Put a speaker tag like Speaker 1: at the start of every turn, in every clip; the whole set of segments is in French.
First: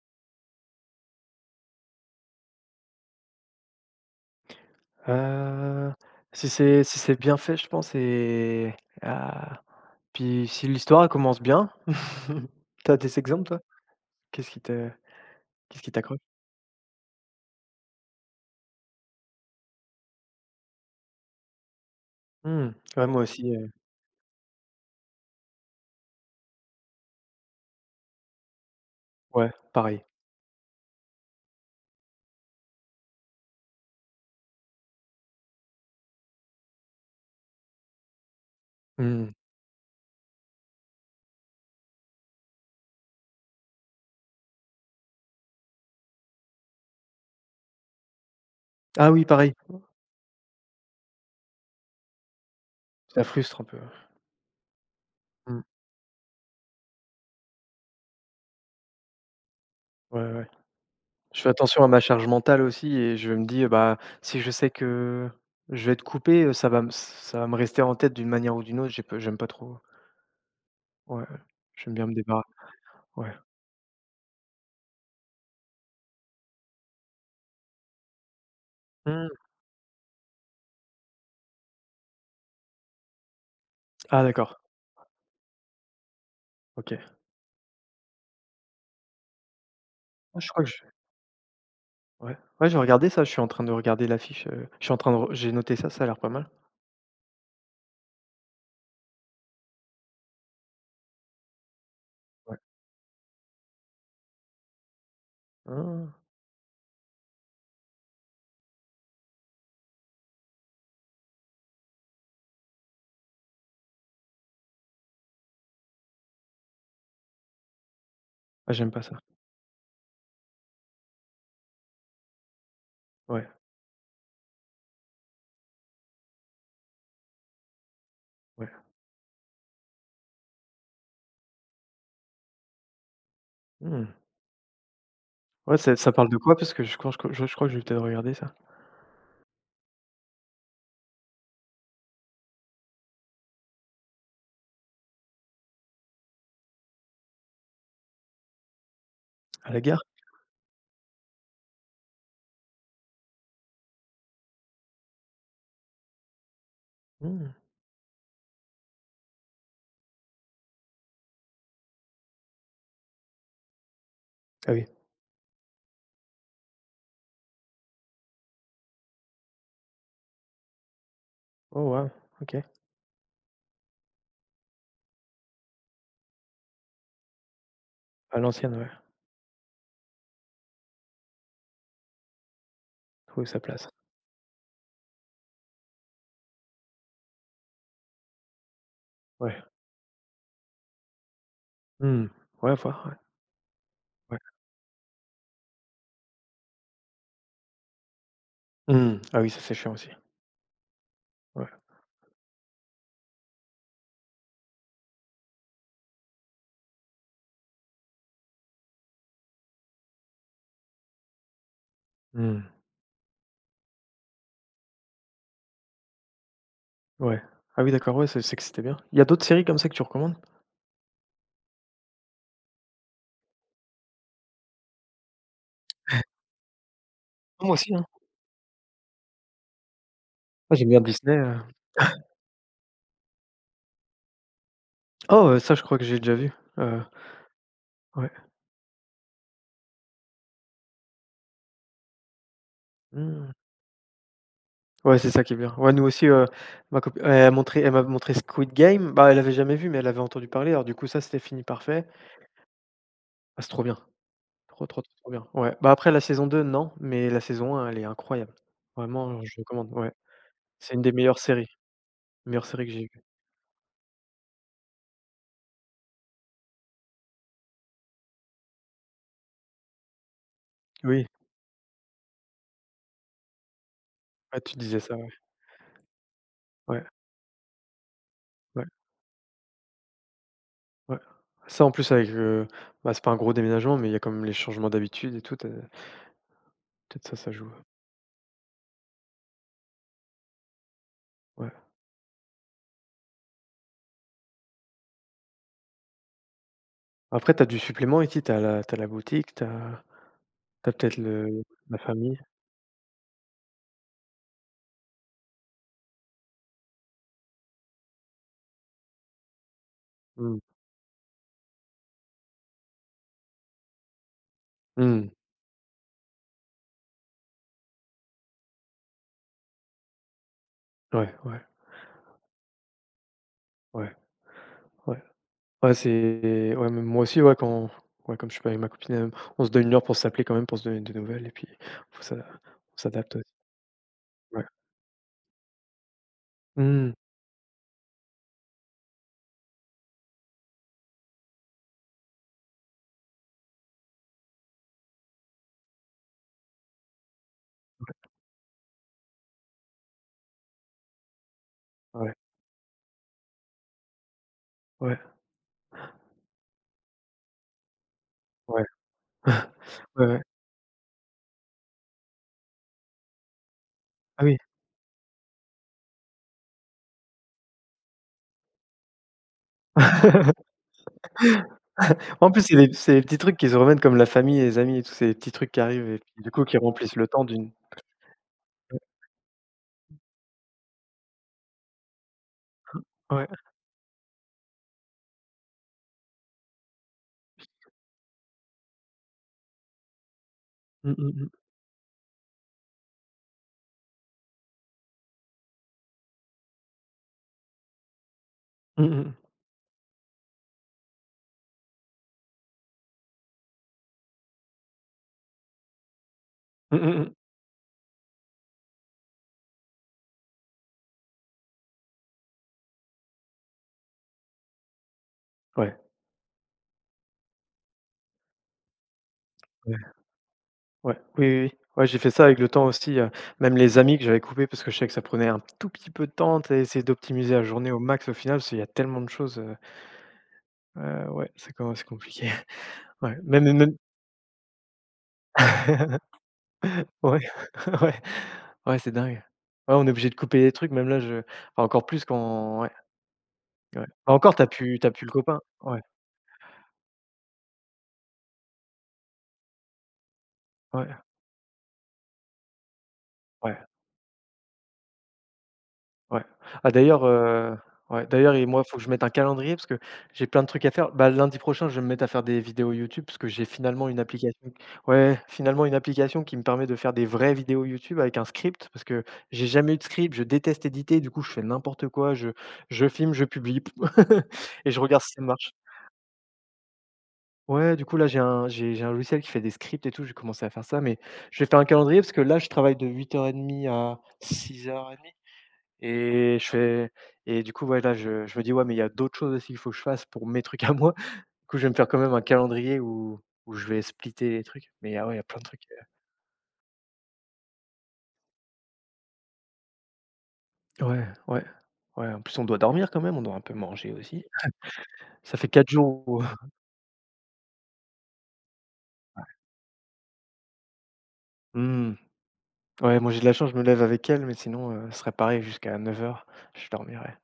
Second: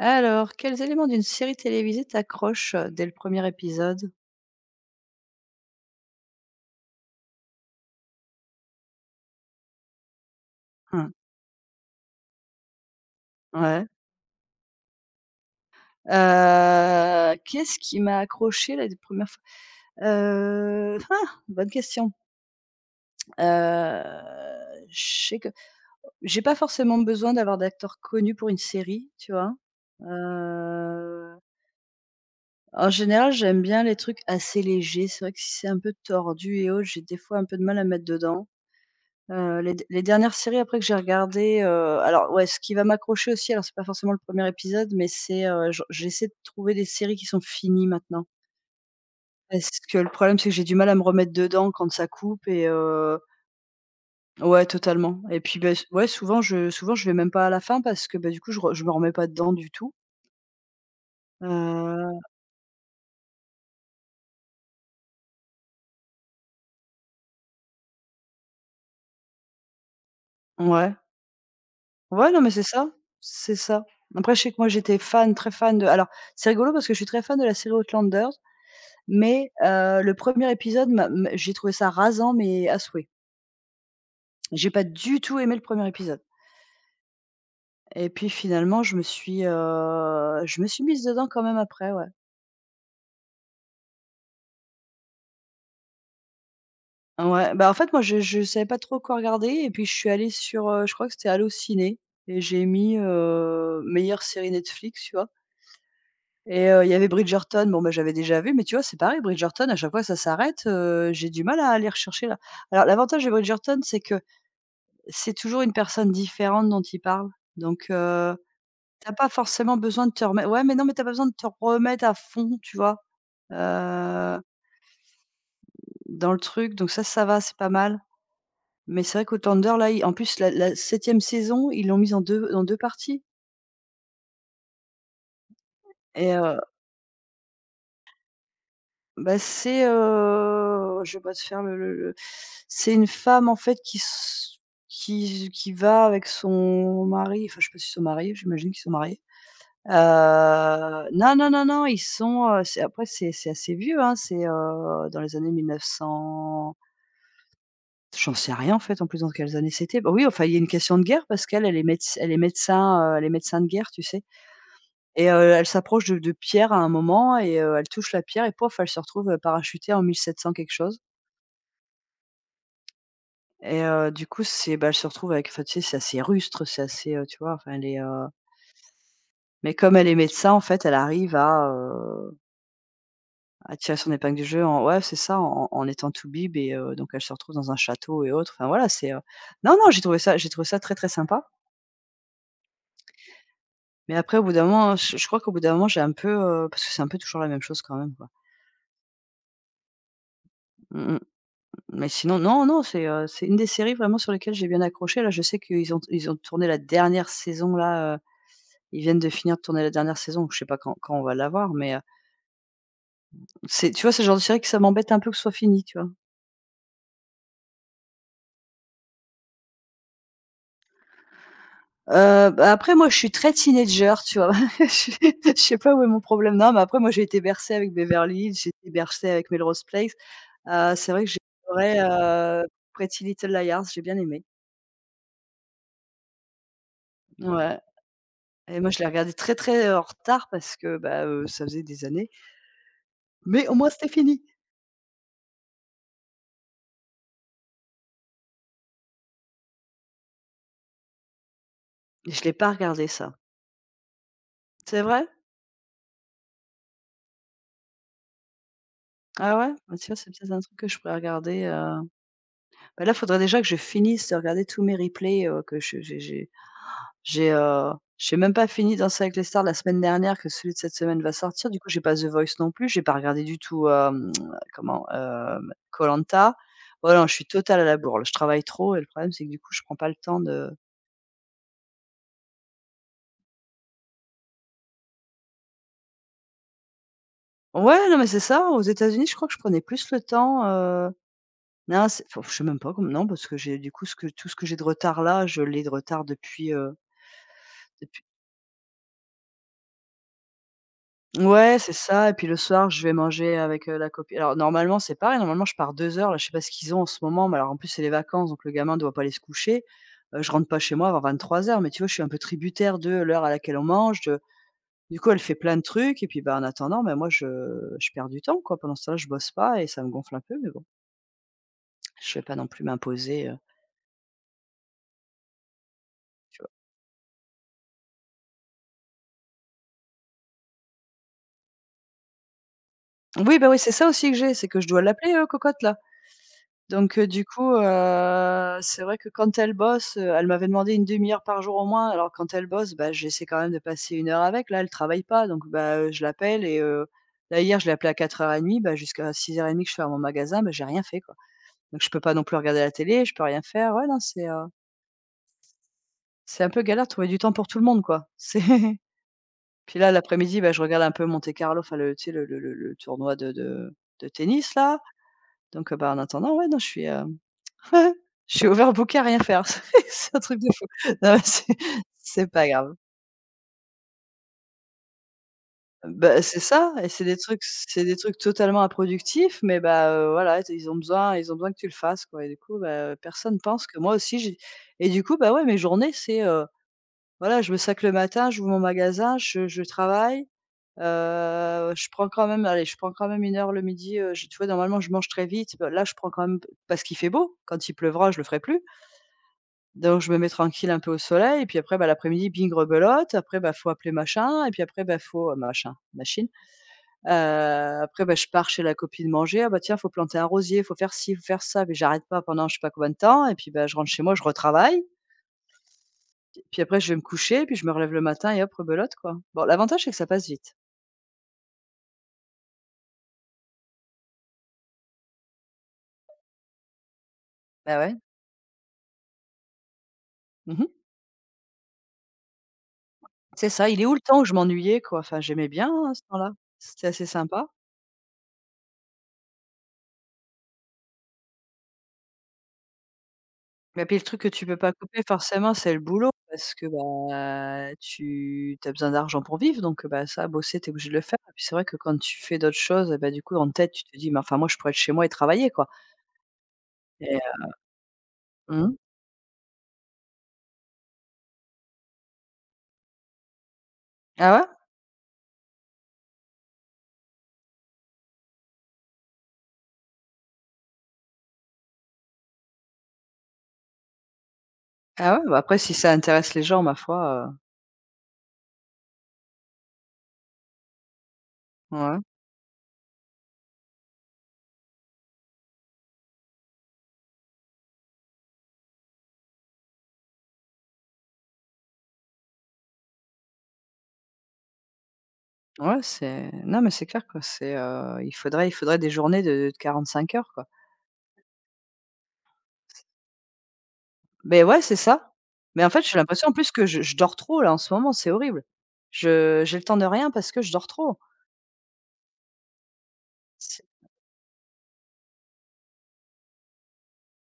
Speaker 1: Alors, quels éléments d'une série télévisée t'accrochent, dès le premier épisode?
Speaker 2: Heu, si c'est bien fait, je pense et ah, puis si l'histoire elle
Speaker 1: Hein,
Speaker 2: commence bien. T'as des exemples toi?
Speaker 1: ouais.
Speaker 2: Qu'est-ce qui te Qu'est-ce qui t'accroche?
Speaker 1: Qu'est-ce qui m'a accroché la première fois? Ah! Bonne question.
Speaker 2: Mmh. Ouais, moi aussi,
Speaker 1: Heu, je sais que j'ai pas forcément besoin d'avoir d'acteurs connus pour une série, tu
Speaker 2: ouais,
Speaker 1: vois?
Speaker 2: pareil.
Speaker 1: Heu, En général, j'aime bien les trucs assez légers. C'est vrai que si c'est un peu tordu et autres, j'ai des fois un peu de mal à mettre dedans.
Speaker 2: Mmh.
Speaker 1: Les dernières séries après que j'ai regardées, alors ouais, ce qui va m'accrocher aussi, alors c'est pas forcément le premier épisode, mais c'est, je j'essaie de trouver des séries qui sont finies maintenant.
Speaker 2: Ah oui, pareil,
Speaker 1: Parce que le problème, c'est que j'ai du mal à me remettre dedans quand ça coupe et
Speaker 2: ça frustre un peu.
Speaker 1: ouais, totalement. Et puis,
Speaker 2: Mmh.
Speaker 1: beh, s ouais, souvent je vais même pas à la fin parce que, bah, du coup, je me remets pas dedans du tout.
Speaker 2: Ouais, ouais. Je fais attention à ma
Speaker 1: Heu,
Speaker 2: charge mentale aussi et je me dis, bah, si je sais que je vais être coupé, ça va me rester en tête d'une manière ou d'une autre, j'aime pas trop.
Speaker 1: ouais.
Speaker 2: Ouais, ouais. J'aime bien me
Speaker 1: Ouais, non, mais
Speaker 2: débarrasser.
Speaker 1: c'est ça,
Speaker 2: Ouais.
Speaker 1: c'est ça. Après, je sais que moi, j'étais fan, très fan de, alors c'est rigolo parce que je suis très fan de la série Outlander.
Speaker 2: Mmh.
Speaker 1: Mais le premier épisode m'a m j'ai trouvé ça rasant, mais à souhait.
Speaker 2: Ah d'accord,
Speaker 1: J'ai pas du tout aimé le premier épisode
Speaker 2: OK.
Speaker 1: et puis finalement je me suis,
Speaker 2: Ah
Speaker 1: heu,
Speaker 2: je
Speaker 1: je
Speaker 2: crois
Speaker 1: me
Speaker 2: que
Speaker 1: suis mise dedans quand même après, ouais.
Speaker 2: ouais, ouais, j'ai regardé ça, je suis en train de regarder l'affiche, je suis en train de re j'ai noté ça, ça a l'air pas mal.
Speaker 1: Ouais, bah, en fait, moi, je savais pas trop quoi regarder et puis je suis allée sur, je crois que c'était Allociné et
Speaker 2: Ouais.
Speaker 1: j'ai mis, meilleure série Netflix, tu vois?
Speaker 2: Ah!
Speaker 1: Et il y avait Bridgerton, bon, bah, j'avais déjà vu, mais tu vois, c'est pareil, Bridgerton, à chaque fois, que ça s'arrête, j'ai du mal à aller rechercher là. Alors l'avantage de Bridgerton, c'est que c'est toujours une personne différente dont il parle, donc
Speaker 2: Ah, j'aime pas
Speaker 1: tu
Speaker 2: ça.
Speaker 1: pas forcément besoin de te remettre. Ouais, mais non, mais t'as pas besoin de te remettre à fond, tu vois?
Speaker 2: Ouais,
Speaker 1: Heu, Dans le truc, donc ça va, c'est pas mal.
Speaker 2: ouais.
Speaker 1: Mais c'est vrai qu'au Thunder là, il en plus, la 7e saison, ils l'ont mise en deux parties
Speaker 2: Mmh. Ouais, c'est ça parle
Speaker 1: et
Speaker 2: de quoi?
Speaker 1: heu,
Speaker 2: Parce que je crois que je vais peut-être regarder ça.
Speaker 1: bah, c'est, je vais pas te faire le c'est une femme, en fait, qui s qui va avec son mari, enfin, je sais pas s'ils sont mariés, j'imagine qu'ils sont mariés.
Speaker 2: À la gare?
Speaker 1: Non, non, non, non, ils sont, c'est après c'est assez vieux, hein, c'est, dans les années 1900.
Speaker 2: Mmh.
Speaker 1: J'en sais rien en fait, en plus dans quelles années c'était. Bah, oui, enfin, il y a une question de guerre parce qu'elle, elle est médecin, elle est médecin de guerre, tu sais?
Speaker 2: Ah oui.
Speaker 1: Et elle s'approche de pierres à un moment et elle touche la pierre et pouf, elle se retrouve, parachutée en 1700 quelque chose
Speaker 2: Oh waouh! OK.
Speaker 1: et du coup, c'est bah, elle se retrouve avec enfin, tu sais, c'est assez rustre, c'est assez, tu vois? Enfin, elle est,
Speaker 2: À l'ancienne, ouais.
Speaker 1: mais comme elle est médecin, en fait, elle arrive à, heu
Speaker 2: Trouver sa
Speaker 1: Elle
Speaker 2: place.
Speaker 1: tire son épingle du jeu en ouais, c'est ça, en étant tout bib et donc elle se retrouve dans un château et autres. Enfin voilà, c'est,
Speaker 2: Ouais.
Speaker 1: non, non, j'ai trouvé ça très, très sympa.
Speaker 2: Mmh. Ouais, voir, ouais.
Speaker 1: Mais après
Speaker 2: Ouais.
Speaker 1: au bout d'un moment, je crois qu'au bout d'un moment, j'ai un peu, parce que c'est un peu toujours la même chose quand même, quoi.
Speaker 2: Mmh. Ah oui, ça c'est chiant aussi.
Speaker 1: Mmh mh.
Speaker 2: Ouais.
Speaker 1: Mais sinon, non, non, c'est une des séries vraiment sur lesquelles j'ai bien accroché. Là, je sais qu'ils ont tourné la dernière saison là, ils viennent de finir de tourner la dernière saison, donc je sais pas quand on va la voir, mais,
Speaker 2: Mmh.
Speaker 1: c'est tu vois, c'est le genre de série que ça m'embête un peu que ce soit fini, tu vois?
Speaker 2: Ouais. Ah oui, d'accord, ouais, c'est que c'était bien. Il y a d'autres séries comme ça que tu recommandes?
Speaker 1: Bah, après moi je suis très teenager, tu vois? Je suis je sais pas où est mon problème. Non, mais après moi j'ai été bercée
Speaker 2: Moi
Speaker 1: avec
Speaker 2: aussi, hein.
Speaker 1: Beverly Hills, j'ai été bercée avec Melrose Place.
Speaker 2: Moi j'aime bien
Speaker 1: C'est vrai que
Speaker 2: Disney,
Speaker 1: j'ai adoré, Pretty Little Liars, j'ai bien aimé.
Speaker 2: Oh, ça je crois que j'ai déjà vu, heu,
Speaker 1: Ouais
Speaker 2: ouais.
Speaker 1: et moi je l'ai regardé très, très, en retard parce que, bah, ça faisait des années,
Speaker 2: Mmh.
Speaker 1: mais au moins c'était fini
Speaker 2: Ouais, c'est ça qui est bien. Ouais, nous aussi, ma copi elle m'a montré Squid Game. Bah, elle avait jamais vu, mais elle avait entendu parler. Alors du coup, ça, c'était fini parfait.
Speaker 1: et je l'ai pas regardé ça.
Speaker 2: Ah, c'est trop bien. Trop,
Speaker 1: C'est
Speaker 2: trop, trop,
Speaker 1: vrai?
Speaker 2: trop bien. Ouais. Bah, après la saison 2 non, mais la saison 1, elle est incroyable. Vraiment, je
Speaker 1: Ah ouais?
Speaker 2: recommande,
Speaker 1: Bah, tu
Speaker 2: ouais.
Speaker 1: vois c'est peut-être un truc que
Speaker 2: C'est
Speaker 1: je
Speaker 2: une des
Speaker 1: pourrais regarder,
Speaker 2: meilleures séries que j'ai
Speaker 1: bah, là
Speaker 2: vues.
Speaker 1: faudrait déjà que je finisse de regarder tous mes replays, que je J'ai, heu, j'ai même pas fini Danser avec les stars la semaine dernière que celui de cette semaine
Speaker 2: Oui,
Speaker 1: va sortir. Du coup, j'ai pas The Voice non plus, j'ai pas regardé du tout,
Speaker 2: ouais, tu disais
Speaker 1: comment,
Speaker 2: ça, ouais.
Speaker 1: Colanta
Speaker 2: Ouais,
Speaker 1: voilà je suis totale à la bourre. Je travaille
Speaker 2: ouais,
Speaker 1: trop et le problème, c'est que du coup, je prends pas le temps de
Speaker 2: ouais. Ça, en plus, avec le bah, c'est pas un gros déménagement, mais il y a quand même les changements d'habitudes et tout, peut-être ça, ça joue,
Speaker 1: Ouais, non, mais c'est ça. Aux États-Unis, je crois que je prenais plus le temps,
Speaker 2: ouais.
Speaker 1: non, c'est enfin, je sais même pas comme non, parce que j'ai du coup, ce que tout ce que j'ai de retard là, je l'ai de retard depuis, heu,
Speaker 2: Après, t'as du supplément
Speaker 1: depuis
Speaker 2: ici, t'as la boutique, t'as as peut-être le
Speaker 1: Ouais, c'est
Speaker 2: la
Speaker 1: ça et
Speaker 2: famille.
Speaker 1: puis le soir, je vais manger avec, la copine alors normalement, c'est pareil, normalement je pars 2 heures là, je sais pas ce qu'ils ont en ce moment, mais alors en plus c'est les vacances donc le gamin ne doit pas aller se coucher. Je
Speaker 2: Mmh.
Speaker 1: rentre pas chez moi avant 23 heures. Mais tu vois, je suis un peu tributaire de l'heure à laquelle on mange, de du
Speaker 2: Mmh.
Speaker 1: coup elle fait plein de trucs et puis, bah, en attendant, bah, moi je perds du temps quoi. Pendant ce temps-là, je bosse pas et ça me gonfle un peu mais bon,
Speaker 2: Ouais, ouais,
Speaker 1: je vais pas non plus m'imposer,
Speaker 2: ouais, ouais. Ouais,
Speaker 1: tu vois?
Speaker 2: c'est ouais, même moi aussi, ouais, quand ouais, comme je suis pas avec ma copine, on se donne une heure pour s'appeler quand même, pour se donner des nouvelles et puis faut s'a on s'adapte
Speaker 1: Oui,
Speaker 2: aussi.
Speaker 1: bah, oui, c'est ça aussi que j'ai,
Speaker 2: Ouais.
Speaker 1: c'est que je dois l'appeler, cocotte là.
Speaker 2: Mmh.
Speaker 1: Donc du coup, c'est vrai que quand elle bosse, elle m'avait demandé une demi heure par jour au moins. Alors quand elle bosse, bah, j'essaie quand même de passer une heure avec. Là, elle travaille pas, donc bah, je l'appelle et là hier, je l'ai appelée à 04:30, bah, jusqu'à 06:30 que je ferme mon magasin, bah, j'ai rien fait, quoi. Donc je peux
Speaker 2: Ouais,
Speaker 1: pas non plus regarder la télé, je peux rien faire. Ouais, non, c'est, heu,
Speaker 2: ouais,
Speaker 1: c'est un peu galère de trouver du temps pour tout le monde, quoi. C'est
Speaker 2: ouais,
Speaker 1: puis là,
Speaker 2: ouais, ouais.
Speaker 1: l'après-midi, bah, je regarde un peu Monte Carlo, enfin le tu sais, le tournoi de
Speaker 2: Ah oui.
Speaker 1: tennis là. Donc bah, en attendant, ouais, non, je suis, Ouais, je suis overbookée à rien faire. C'est un truc de fou. Non, mais c'est
Speaker 2: En plus,
Speaker 1: pas grave.
Speaker 2: c'est les petits trucs qui se remettent comme la famille et les amis et tous ces petits trucs qui arrivent et
Speaker 1: Bah,
Speaker 2: puis du
Speaker 1: c'est
Speaker 2: coup qui
Speaker 1: ça et
Speaker 2: remplissent
Speaker 1: c'est
Speaker 2: le
Speaker 1: des
Speaker 2: temps
Speaker 1: trucs
Speaker 2: d'une
Speaker 1: c'est des trucs totalement improductifs, mais bah, voilà, tu ils ont besoin que tu le fasses, quoi et du coup, bah,
Speaker 2: ouais.
Speaker 1: personne pense que moi aussi j'ai et du coup, bah, ouais, mes journées, voilà, je me sac le matin, j'ouvre mon magasin, je travaille,
Speaker 2: Mmh, mmh mh.
Speaker 1: je prends quand même, allez, je prends quand même une heure le midi, je tu vois, normalement, je mange très vite. Bah, là, je prends quand même parce qu'il fait beau, quand il pleuvra, je le ferai plus.
Speaker 2: Mmh mh mh.
Speaker 1: Donc je me mets tranquille un peu au soleil et puis après, bah, l'après-midi, bing, rebelote. Après, bah, faut appeler machin et puis après, bah, faut, machin, machine.
Speaker 2: Mmh mh
Speaker 1: Heu,
Speaker 2: mh.
Speaker 1: Après, bah, je pars chez la copine manger. Ah bah, tiens, faut planter un rosier, faut faire ci, faut faire ça, mais j'arrête pas pendant je sais pas combien de temps et puis, bah, je rentre chez moi, je retravaille.
Speaker 2: Ouais.
Speaker 1: Puis après, je vais me coucher, puis je me relève le matin et hop, rebelote, quoi. Bon,
Speaker 2: Ouais.
Speaker 1: l'avantage, c'est que ça passe vite.
Speaker 2: Ouais, oui, oui, oui. Ouais, j'ai fait ça avec le temps aussi, même les amis que j'avais coupés parce que je sais que ça prenait un tout petit peu de temps, tu sais, essayer d'optimiser la journée
Speaker 1: Bah,
Speaker 2: au
Speaker 1: ouais.
Speaker 2: max au final, parce qu'il y a tellement de choses,
Speaker 1: Mmh.
Speaker 2: ouais, c'est quand même c'est compliqué. Ouais, même
Speaker 1: C'est ça,
Speaker 2: même
Speaker 1: il est où le temps où je m'ennuyais, quoi? Enfin, j'aimais bien, hein, ce temps-là. C'était assez
Speaker 2: ouais,
Speaker 1: sympa.
Speaker 2: ouais, ouais, c'est dingue. Ouais, on est obligé de couper des trucs, même là, je enfin encore plus quand ouais, ouais.
Speaker 1: Mais
Speaker 2: Bah,
Speaker 1: puis le truc que
Speaker 2: encore,
Speaker 1: tu peux pas
Speaker 2: t'as
Speaker 1: couper
Speaker 2: pu le copain.
Speaker 1: forcément, c'est le
Speaker 2: Ouais,
Speaker 1: boulot parce que, bah, tu as besoin d'argent pour vivre donc, bah, ça, bosser, tu es obligé de
Speaker 2: ouais,
Speaker 1: le faire et puis c'est vrai que quand tu fais d'autres choses et bah, du coup en
Speaker 2: ouais.
Speaker 1: tête, tu te dis: «Mais enfin moi je pourrais être chez moi et travailler quoi»
Speaker 2: Ouais. Ah d'ailleurs,
Speaker 1: et
Speaker 2: ouais, d'ailleurs et moi,
Speaker 1: mmh.
Speaker 2: faut que je mette un calendrier parce que j'ai plein de trucs à faire. Bah, lundi prochain, je vais me mettre à faire des vidéos YouTube parce que j'ai finalement une
Speaker 1: Ah ouais?
Speaker 2: application ouais, finalement une application qui me permet de faire des vraies vidéos YouTube avec un script parce que j'ai jamais eu de script, je déteste éditer, du coup, je fais n'importe quoi, je filme, je publie et je regarde si
Speaker 1: Ah
Speaker 2: ça
Speaker 1: ouais? Bah,
Speaker 2: marche.
Speaker 1: après si ça intéresse les gens ma foi,
Speaker 2: Ouais, du coup, là, j'ai un logiciel qui fait des scripts et tout, j'ai commencé à faire ça, mais je vais faire un
Speaker 1: ouais,
Speaker 2: calendrier parce que là, je travaille de huit heures et demie à six heures et demie. Et je fais et du coup, ouais, là, je me dis: «Ouais, mais il y a d'autres choses aussi qu'il faut que je fasse pour mes trucs à moi». Du coup, je vais me faire quand même un calendrier où je vais splitter les trucs. Mais ah ouais, il y a plein de trucs,
Speaker 1: ouais c'est non mais c'est clair quoi, c'est, il faudrait des journées de 5 heures quoi.
Speaker 2: ouais, ouais, ouais, en plus, on doit dormir quand même, on doit un peu manger aussi.
Speaker 1: Mais ouais, c'est ça.
Speaker 2: Ça fait
Speaker 1: Mais
Speaker 2: quatre
Speaker 1: en fait, j'ai
Speaker 2: jours où
Speaker 1: l'impression en plus que je dors trop là en ce moment, c'est horrible. Je j'ai le temps de rien parce que je dors trop.
Speaker 2: mmh, ouais, moi, j'ai de la chance, je me lève avec elle, mais sinon, ce serait pareil jusqu'à neuf heures je dormirais.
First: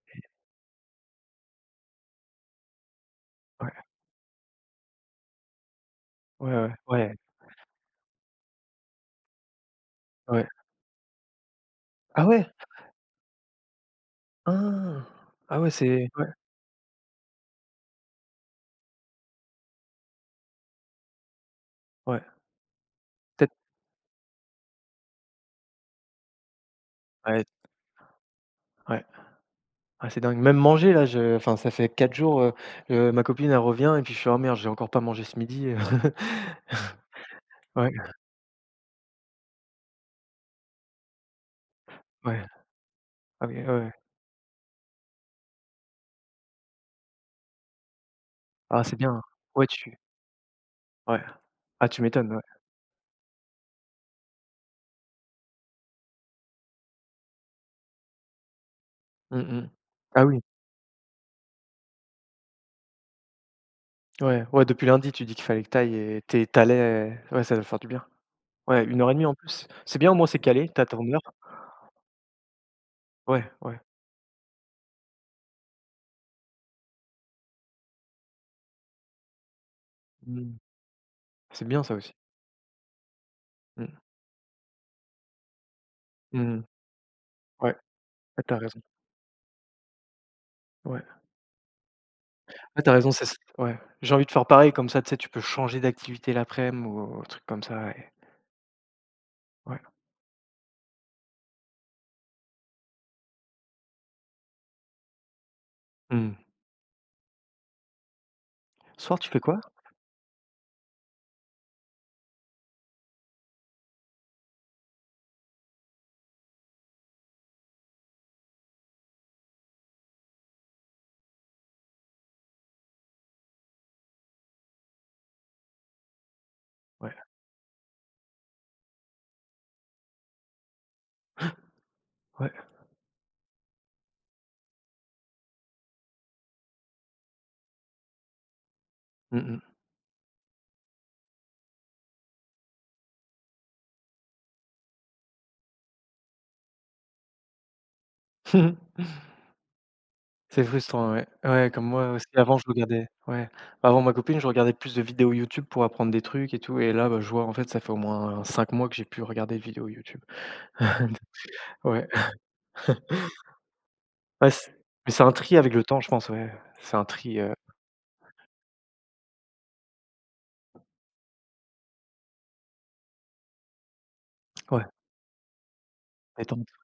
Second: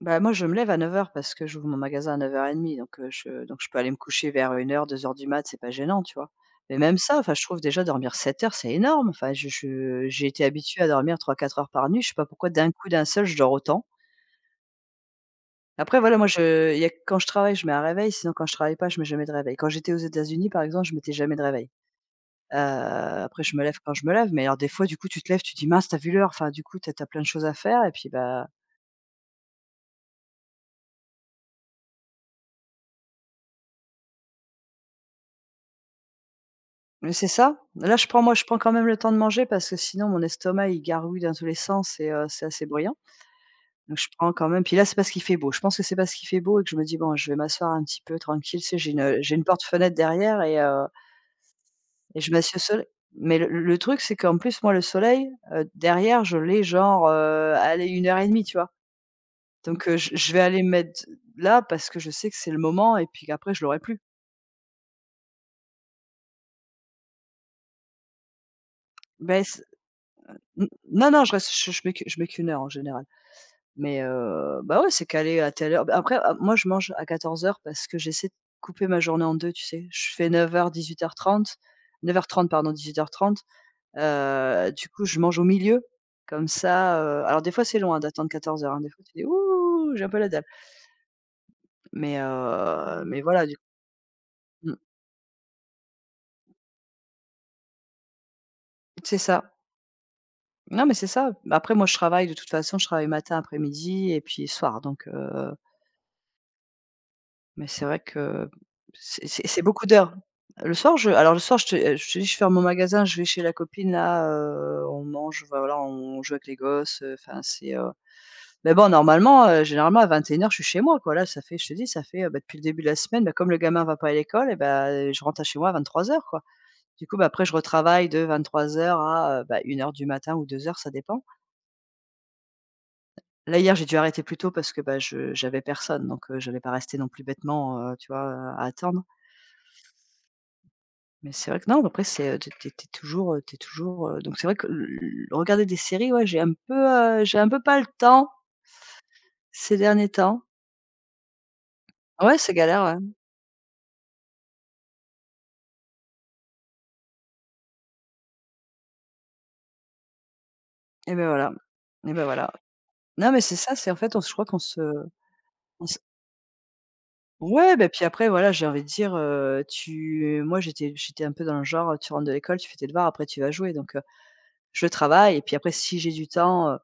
Speaker 1: Bah, moi, je me lève à 9:00 parce que j'ouvre mon magasin à 9:30 donc je donc je peux
Speaker 2: Ouais,
Speaker 1: aller me coucher vers, 1:00, 2:00 du mat', c'est pas gênant, tu vois?
Speaker 2: ouais, ouais,
Speaker 1: Mais même
Speaker 2: ouais,
Speaker 1: ça, enfin, je trouve déjà dormir 7 heures, c'est énorme. Enfin, je j'ai été
Speaker 2: ouais.
Speaker 1: habituée à dormir trois quatre heures par nuit. Je sais pas
Speaker 2: Ah ouais?
Speaker 1: pourquoi d'un coup, d'un seul, je dors autant.
Speaker 2: Ah ah ouais,
Speaker 1: Après
Speaker 2: c'est
Speaker 1: voilà, moi,
Speaker 2: ouais,
Speaker 1: je il y a que quand je travaille, je mets un réveil, sinon quand je travaille pas, je mets jamais de réveil. Quand j'étais aux États-Unis, par exemple, je mettais jamais de réveil.
Speaker 2: ouais,
Speaker 1: Après
Speaker 2: peut-être
Speaker 1: je me lève quand je me lève, mais alors des fois, du coup, tu te lèves, tu dis: «Mince, t'as vu l'heure?» Enfin, du coup, t'as as plein de choses
Speaker 2: ouais,
Speaker 1: à faire et puis,
Speaker 2: ouais. Ah c'est dingue, même manger là, je enfin ça fait 4 jours, ma copine elle revient et puis je suis en merde, j'ai encore pas mangé ce midi.
Speaker 1: mais c'est ça.
Speaker 2: Ouais,
Speaker 1: Là, je prends moi, je prends quand même le temps de manger parce que sinon mon estomac, il gargouille dans tous les sens et
Speaker 2: ouais.
Speaker 1: c'est assez bruyant.
Speaker 2: Ah oui, ouais, ouais.
Speaker 1: Donc je prends quand même, puis là, c'est parce qu'il fait beau. Je pense que c'est parce qu'il fait beau et que je me dis: «Bon, je vais m'asseoir un petit peu tranquille». Tu sais,
Speaker 2: Ah c'est bien.
Speaker 1: j'ai une
Speaker 2: Ouais
Speaker 1: porte-fenêtre
Speaker 2: tu
Speaker 1: derrière
Speaker 2: ouais. Ah tu
Speaker 1: et je
Speaker 2: m'étonnes, ouais.
Speaker 1: m'assieds au soleil. Mais le truc, c'est qu'en plus, moi, le soleil, derrière, je l'ai genre, allez 1 heure et demie, tu vois?
Speaker 2: Mmh mh.
Speaker 1: Donc heu, je
Speaker 2: Ah
Speaker 1: je vais
Speaker 2: oui.
Speaker 1: aller me mettre là parce que je sais que c'est le moment et puis qu'après je l'aurai plus.
Speaker 2: Ouais, ouais depuis lundi tu dis qu'il fallait que tu ailles et tu es ouais ça doit faire du bien. Ouais une heure et demie en
Speaker 1: Ben c
Speaker 2: plus. C'est bien au moins c'est
Speaker 1: n
Speaker 2: calé, t'as
Speaker 1: Non,
Speaker 2: ton heure.
Speaker 1: non, je reste je mets que je mets qu'une heure en général.
Speaker 2: Ouais, ouais.
Speaker 1: Mais bah, ouais, c'est calé à telle heure. Bah, après, moi, je mange à 14 heures parce que j'essaie de couper ma journée en deux, tu sais? Je fais neuf
Speaker 2: Mmh.
Speaker 1: heures dix trente,
Speaker 2: C'est bien ça aussi.
Speaker 1: 9h30 pardon, 18:30.
Speaker 2: Mmh.
Speaker 1: Du coup, je mange au milieu,
Speaker 2: Mmh
Speaker 1: comme
Speaker 2: mmh.
Speaker 1: ça. Alors des fois,
Speaker 2: Ouais.
Speaker 1: c'est long, hein, d'attendre
Speaker 2: Ah tu
Speaker 1: 14:00, hein.
Speaker 2: raison.
Speaker 1: Des fois, tu dis: «Ouh, j'ai un peu la dalle».
Speaker 2: Ouais.
Speaker 1: Mais
Speaker 2: Ah tu raison, c'est
Speaker 1: voilà, du
Speaker 2: ouais. J'ai envie de faire pareil
Speaker 1: mmh,
Speaker 2: comme ça, tu sais, tu peux changer d'activité laprès midi ou un truc comme ça
Speaker 1: c'est ça.
Speaker 2: ouais.
Speaker 1: Non, mais c'est ça. Bah, après, moi, je travaille de toute façon, je travaille matin, après-midi et puis soir, donc
Speaker 2: Mmh.
Speaker 1: Mais c'est vrai que
Speaker 2: Soir,
Speaker 1: c'est
Speaker 2: tu fais
Speaker 1: c'est
Speaker 2: quoi?
Speaker 1: c'est beaucoup d'heures. Le soir, je alors le soir, je te dis, je ferme mon magasin, je vais chez la copine là, on mange, voilà, on joue avec les gosses, enfin c'est, mais bon normalement, généralement à 21 heures, je suis chez moi quoi. Là, ça fait je te dis, bah, depuis le début de la semaine, bah, comme le gamin va pas à l'école, et ben je rentre à chez moi à 23 heures quoi. Du
Speaker 2: Ouais,
Speaker 1: coup, bah, après je retravaille de 23 heures à, bah, 1:00 du matin ou 2 heures, ça dépend.
Speaker 2: ouais.
Speaker 1: Là, hier, j'ai dû arrêter plus tôt parce que, bah, je j'avais personne donc, j'allais pas rester non plus bêtement, tu vois, à attendre.
Speaker 2: Mmh mh.
Speaker 1: Mais c'est vrai que non, après c'est, tu toujours, donc c'est vrai que le regarder des séries, ouais, j'ai un peu pas le temps ces derniers temps.
Speaker 2: C'est frustrant, ouais. Ouais, comme moi aussi,
Speaker 1: Ouais, c'est
Speaker 2: avant, je
Speaker 1: galère, ouais.
Speaker 2: regardais ouais. Avant ma copine, je regardais plus de vidéos YouTube pour apprendre des trucs et tout et là, bah, je vois, en fait, ça fait au moins 5 mois que j'ai plus regardé de vidéos YouTube.
Speaker 1: et ben voilà
Speaker 2: Ouais.
Speaker 1: et ben voilà. Non, mais c'est ça, c'est en fait, on se, je crois
Speaker 2: Ouais,
Speaker 1: qu'on
Speaker 2: c
Speaker 1: se
Speaker 2: mais c'est un tri avec le
Speaker 1: on se
Speaker 2: temps, je pense, ouais. C'est un tri,
Speaker 1: ouais, ben puis après voilà, j'ai envie de dire, tu moi, j'étais un peu dans le genre, tu rentres de l'école, tu fais tes devoirs, après tu vas jouer, donc
Speaker 2: ouais,
Speaker 1: je travaille et puis après, si j'ai du temps,
Speaker 2: détente.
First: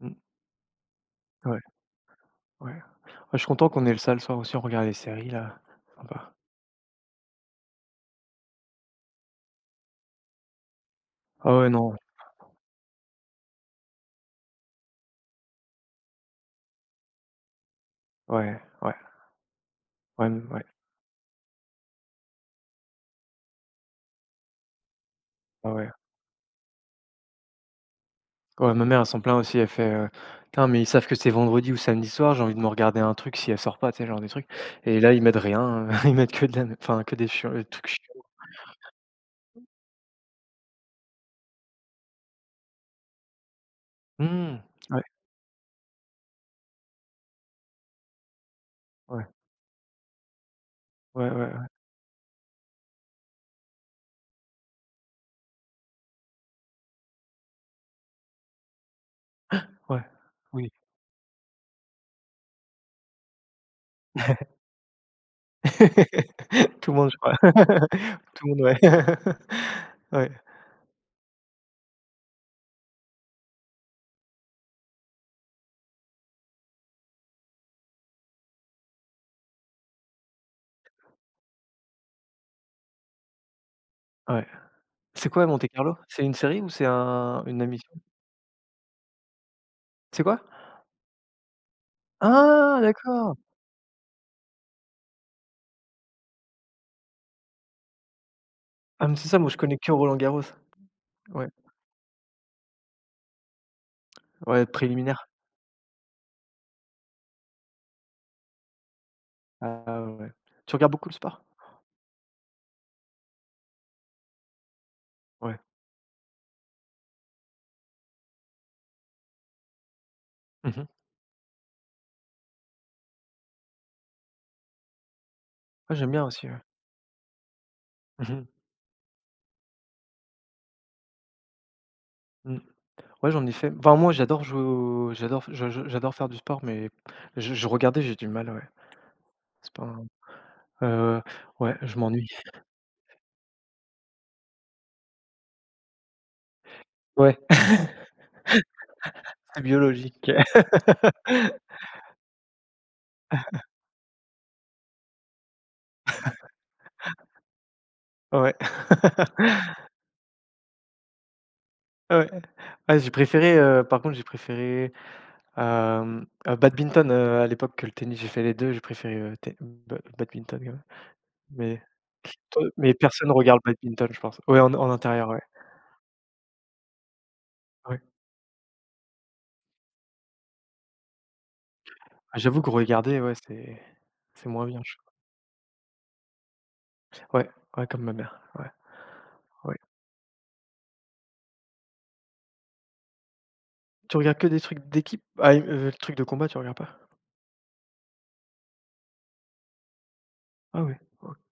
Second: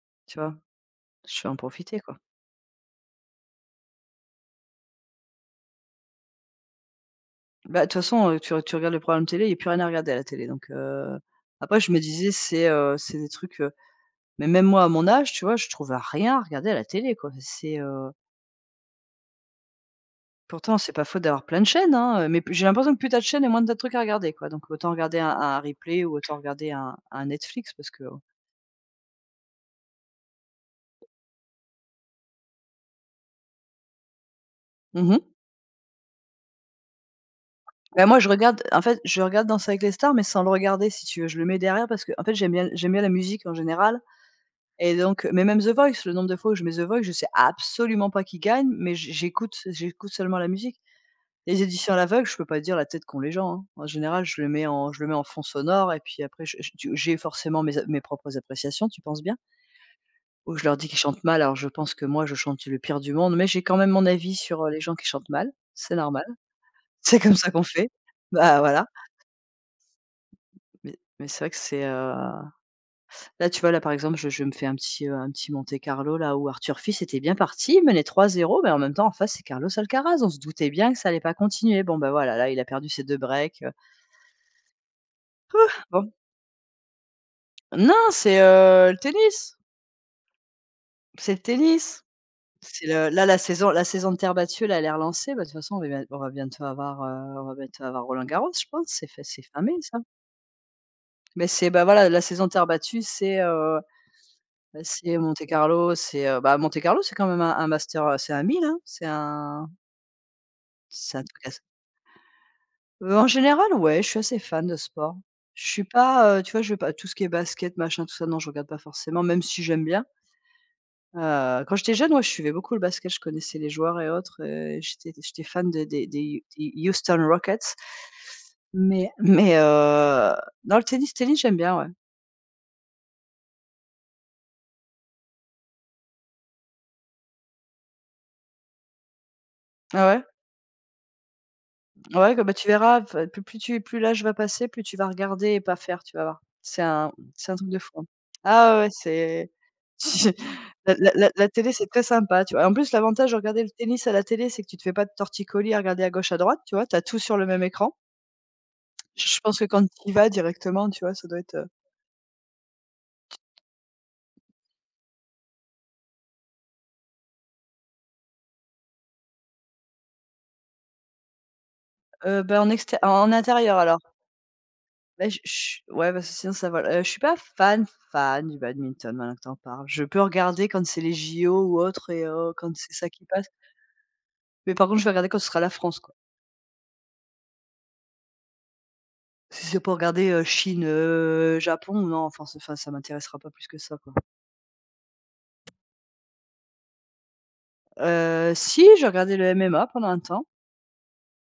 Speaker 2: Mmh.
Speaker 1: tu vois? Je vais en
Speaker 2: Ouais,
Speaker 1: profiter, quoi.
Speaker 2: ouais. Ouais, je suis content qu'on ait le ça le soir aussi, on regarde les séries là, sympa.
Speaker 1: Bah, de toute façon, tu regardes le programme télé, il y a plus rien à regarder à la télé, donc
Speaker 2: Ah ouais,
Speaker 1: après
Speaker 2: non,
Speaker 1: je me
Speaker 2: ouais,
Speaker 1: disais: c'est des trucs,» mais même moi à mon âge, tu vois, je trouve à rien à regarder à la télé quoi.
Speaker 2: ouais, ouais, mmh, ouais,
Speaker 1: Pourtant c'est pas faute d'avoir plein de chaînes, hein, mais j'ai l'impression que plus t'as de chaînes et moins t'as de trucs à regarder quoi, donc autant regarder un
Speaker 2: ouais, ouais.
Speaker 1: replay ou autant regarder un Netflix parce que
Speaker 2: Ouais, ma mère, elle s'en plaint aussi, elle fait, «Putain, mais ils savent que c'est vendredi ou samedi soir, j'ai envie de me regarder un truc si elle sort pas», tu sais, genre des trucs et là, ils
Speaker 1: mmh
Speaker 2: mettent rien, ils mettent que de la enfin, que des chiants des trucs
Speaker 1: Bah, moi
Speaker 2: chiants.
Speaker 1: je regarde, en fait, je regarde Danser avec les stars mais sans le regarder si tu veux. Je le mets derrière parce que, en fait, j'aime bien la musique en général.
Speaker 2: Mmh.
Speaker 1: Et
Speaker 2: Ouais,
Speaker 1: donc mais même The Voice, le nombre de fois où je mets The Voice, je sais absolument pas qui gagne, mais j
Speaker 2: ouais,
Speaker 1: j'écoute j'écoute seulement la musique.
Speaker 2: ouais, ouais,
Speaker 1: Les
Speaker 2: ouais,
Speaker 1: éditions à l'aveugle, je peux pas dire la tête qu'ont les gens, hein. En général, je le mets en fond sonore et puis après je tu j'ai forcément mes propres appréciations, tu penses bien?
Speaker 2: ouais,
Speaker 1: Ou je
Speaker 2: oui.
Speaker 1: leur dis qu'ils chantent mal, alors je pense que moi je chante le pire du monde, mais j'ai quand même mon avis sur, les gens qui chantent mal, c'est normal.
Speaker 2: Tout le monde, je
Speaker 1: C'est
Speaker 2: crois.
Speaker 1: comme ça qu'on fait.
Speaker 2: Tout le
Speaker 1: Bah,
Speaker 2: monde, ouais.
Speaker 1: voilà,
Speaker 2: Ouais,
Speaker 1: mais c'est vrai que c'est, Là, tu vois, là, par exemple, je me fais un petit, Monte Carlo, là, où Arthur Fils était bien parti, il menait 3-0, mais en même temps, en face, c'est Carlos Alcaraz. On se doutait bien que ça allait pas continuer. Bon, bah, voilà, là, il a perdu ses deux breaks,
Speaker 2: ouais. C'est quoi Monte Carlo?
Speaker 1: Bon
Speaker 2: C'est une série ou c'est un une émission?
Speaker 1: non, c'est, le tennis,
Speaker 2: C'est quoi?
Speaker 1: c'est le tennis.
Speaker 2: Ah
Speaker 1: C'est le Là,
Speaker 2: d'accord!
Speaker 1: la saison de terre battue, là, elle est relancée. Bah, de toute façon, on va bientôt avoir, Roland Garros, je pense.
Speaker 2: Ah mais c'est ça,
Speaker 1: C'est
Speaker 2: moi je
Speaker 1: fin mai,
Speaker 2: connais que
Speaker 1: ça?
Speaker 2: Roland Garros.
Speaker 1: Mais
Speaker 2: Ouais,
Speaker 1: c'est, bah, voilà, la saison de terre battue,
Speaker 2: ouais,
Speaker 1: c'est
Speaker 2: préliminaire.
Speaker 1: Monte Carlo, Monte Carlo, c'est quand même un master, c'est un 1000, hein? C'est un
Speaker 2: Ah ouais. Tu regardes beaucoup le
Speaker 1: Ça te
Speaker 2: sport?
Speaker 1: casse, en général, ouais, je suis assez fan de sport.
Speaker 2: Ouais.
Speaker 1: Je suis pas, tu vois, je vais pas, tout ce qui est basket, machin, tout ça, non, je regarde pas forcément, même si j'aime bien.
Speaker 2: Mmh.
Speaker 1: Quand j'étais jeune, ouais, je suivais beaucoup le basket, je connaissais les joueurs et autres, j'étais fan des
Speaker 2: Ouais,
Speaker 1: des
Speaker 2: j'aime bien
Speaker 1: des
Speaker 2: aussi, ouais.
Speaker 1: des Houston Rockets.
Speaker 2: Mmh mh.
Speaker 1: Mais mais heu, non, le tennis, j'aime bien, ouais.
Speaker 2: Mmh. Ouais, j'en ai fait. Enfin, moi, j'adore faire du sport, mais je regardais, j'ai du mal, ouais. C'est pas
Speaker 1: Ah
Speaker 2: un
Speaker 1: ouais.
Speaker 2: heu, ouais, je m'ennuie.
Speaker 1: Ouais, que bah, tu verras, enfin, plus l'âge va passer, plus tu vas regarder et pas faire, tu vas voir.
Speaker 2: Ouais,
Speaker 1: C'est un truc de fou, hein. Ah ouais, ouais, c'est
Speaker 2: c'est biologique.
Speaker 1: la télé, c'est très sympa, tu vois? En plus, l'avantage de regarder le tennis à la télé, c'est que tu te fais pas de torticolis à regarder à gauche, à droite, tu vois? Tu as tout sur le même écran.
Speaker 2: Ouais.
Speaker 1: Je pense que quand tu y vas directement, tu vois, ça doit être,
Speaker 2: Ouais. Ah, j'ai préféré, par contre, j'ai préféré, badminton, à l'époque que le tennis. J'ai fait les 2 j'ai préféré, té ba badminton, quand même. Mais
Speaker 1: Bah,
Speaker 2: toi
Speaker 1: en
Speaker 2: mais
Speaker 1: exté en
Speaker 2: personne
Speaker 1: en
Speaker 2: regarde
Speaker 1: intérieur alors.
Speaker 2: badminton, je pense. Ouais, en en
Speaker 1: Bah,
Speaker 2: intérieur, ouais.
Speaker 1: je ouais, parce que sinon ça va. Je suis pas fan,
Speaker 2: Ouais.
Speaker 1: fan du badminton maintenant que t'en parles. Je peux regarder quand c'est les JO ou autre et
Speaker 2: J'avoue que
Speaker 1: quand c'est ça
Speaker 2: regarder,
Speaker 1: qui
Speaker 2: ouais,
Speaker 1: passe.
Speaker 2: c'est moins
Speaker 1: Mais
Speaker 2: bien.
Speaker 1: par contre, je vais regarder quand ce sera la France, quoi.
Speaker 2: Ouais, ouais, comme ma mère, ouais,
Speaker 1: Si
Speaker 2: ouais.
Speaker 1: c'est pour regarder, Chine, Japon, non, enfin, c'est enfin, ça m'intéressera pas plus que ça, quoi.
Speaker 2: Tu regardes que des trucs d'équipe? Ah, le truc de combat, tu regardes pas?
Speaker 1: Si, j'ai regardé le MMA pendant un temps.
Speaker 2: Ah oui.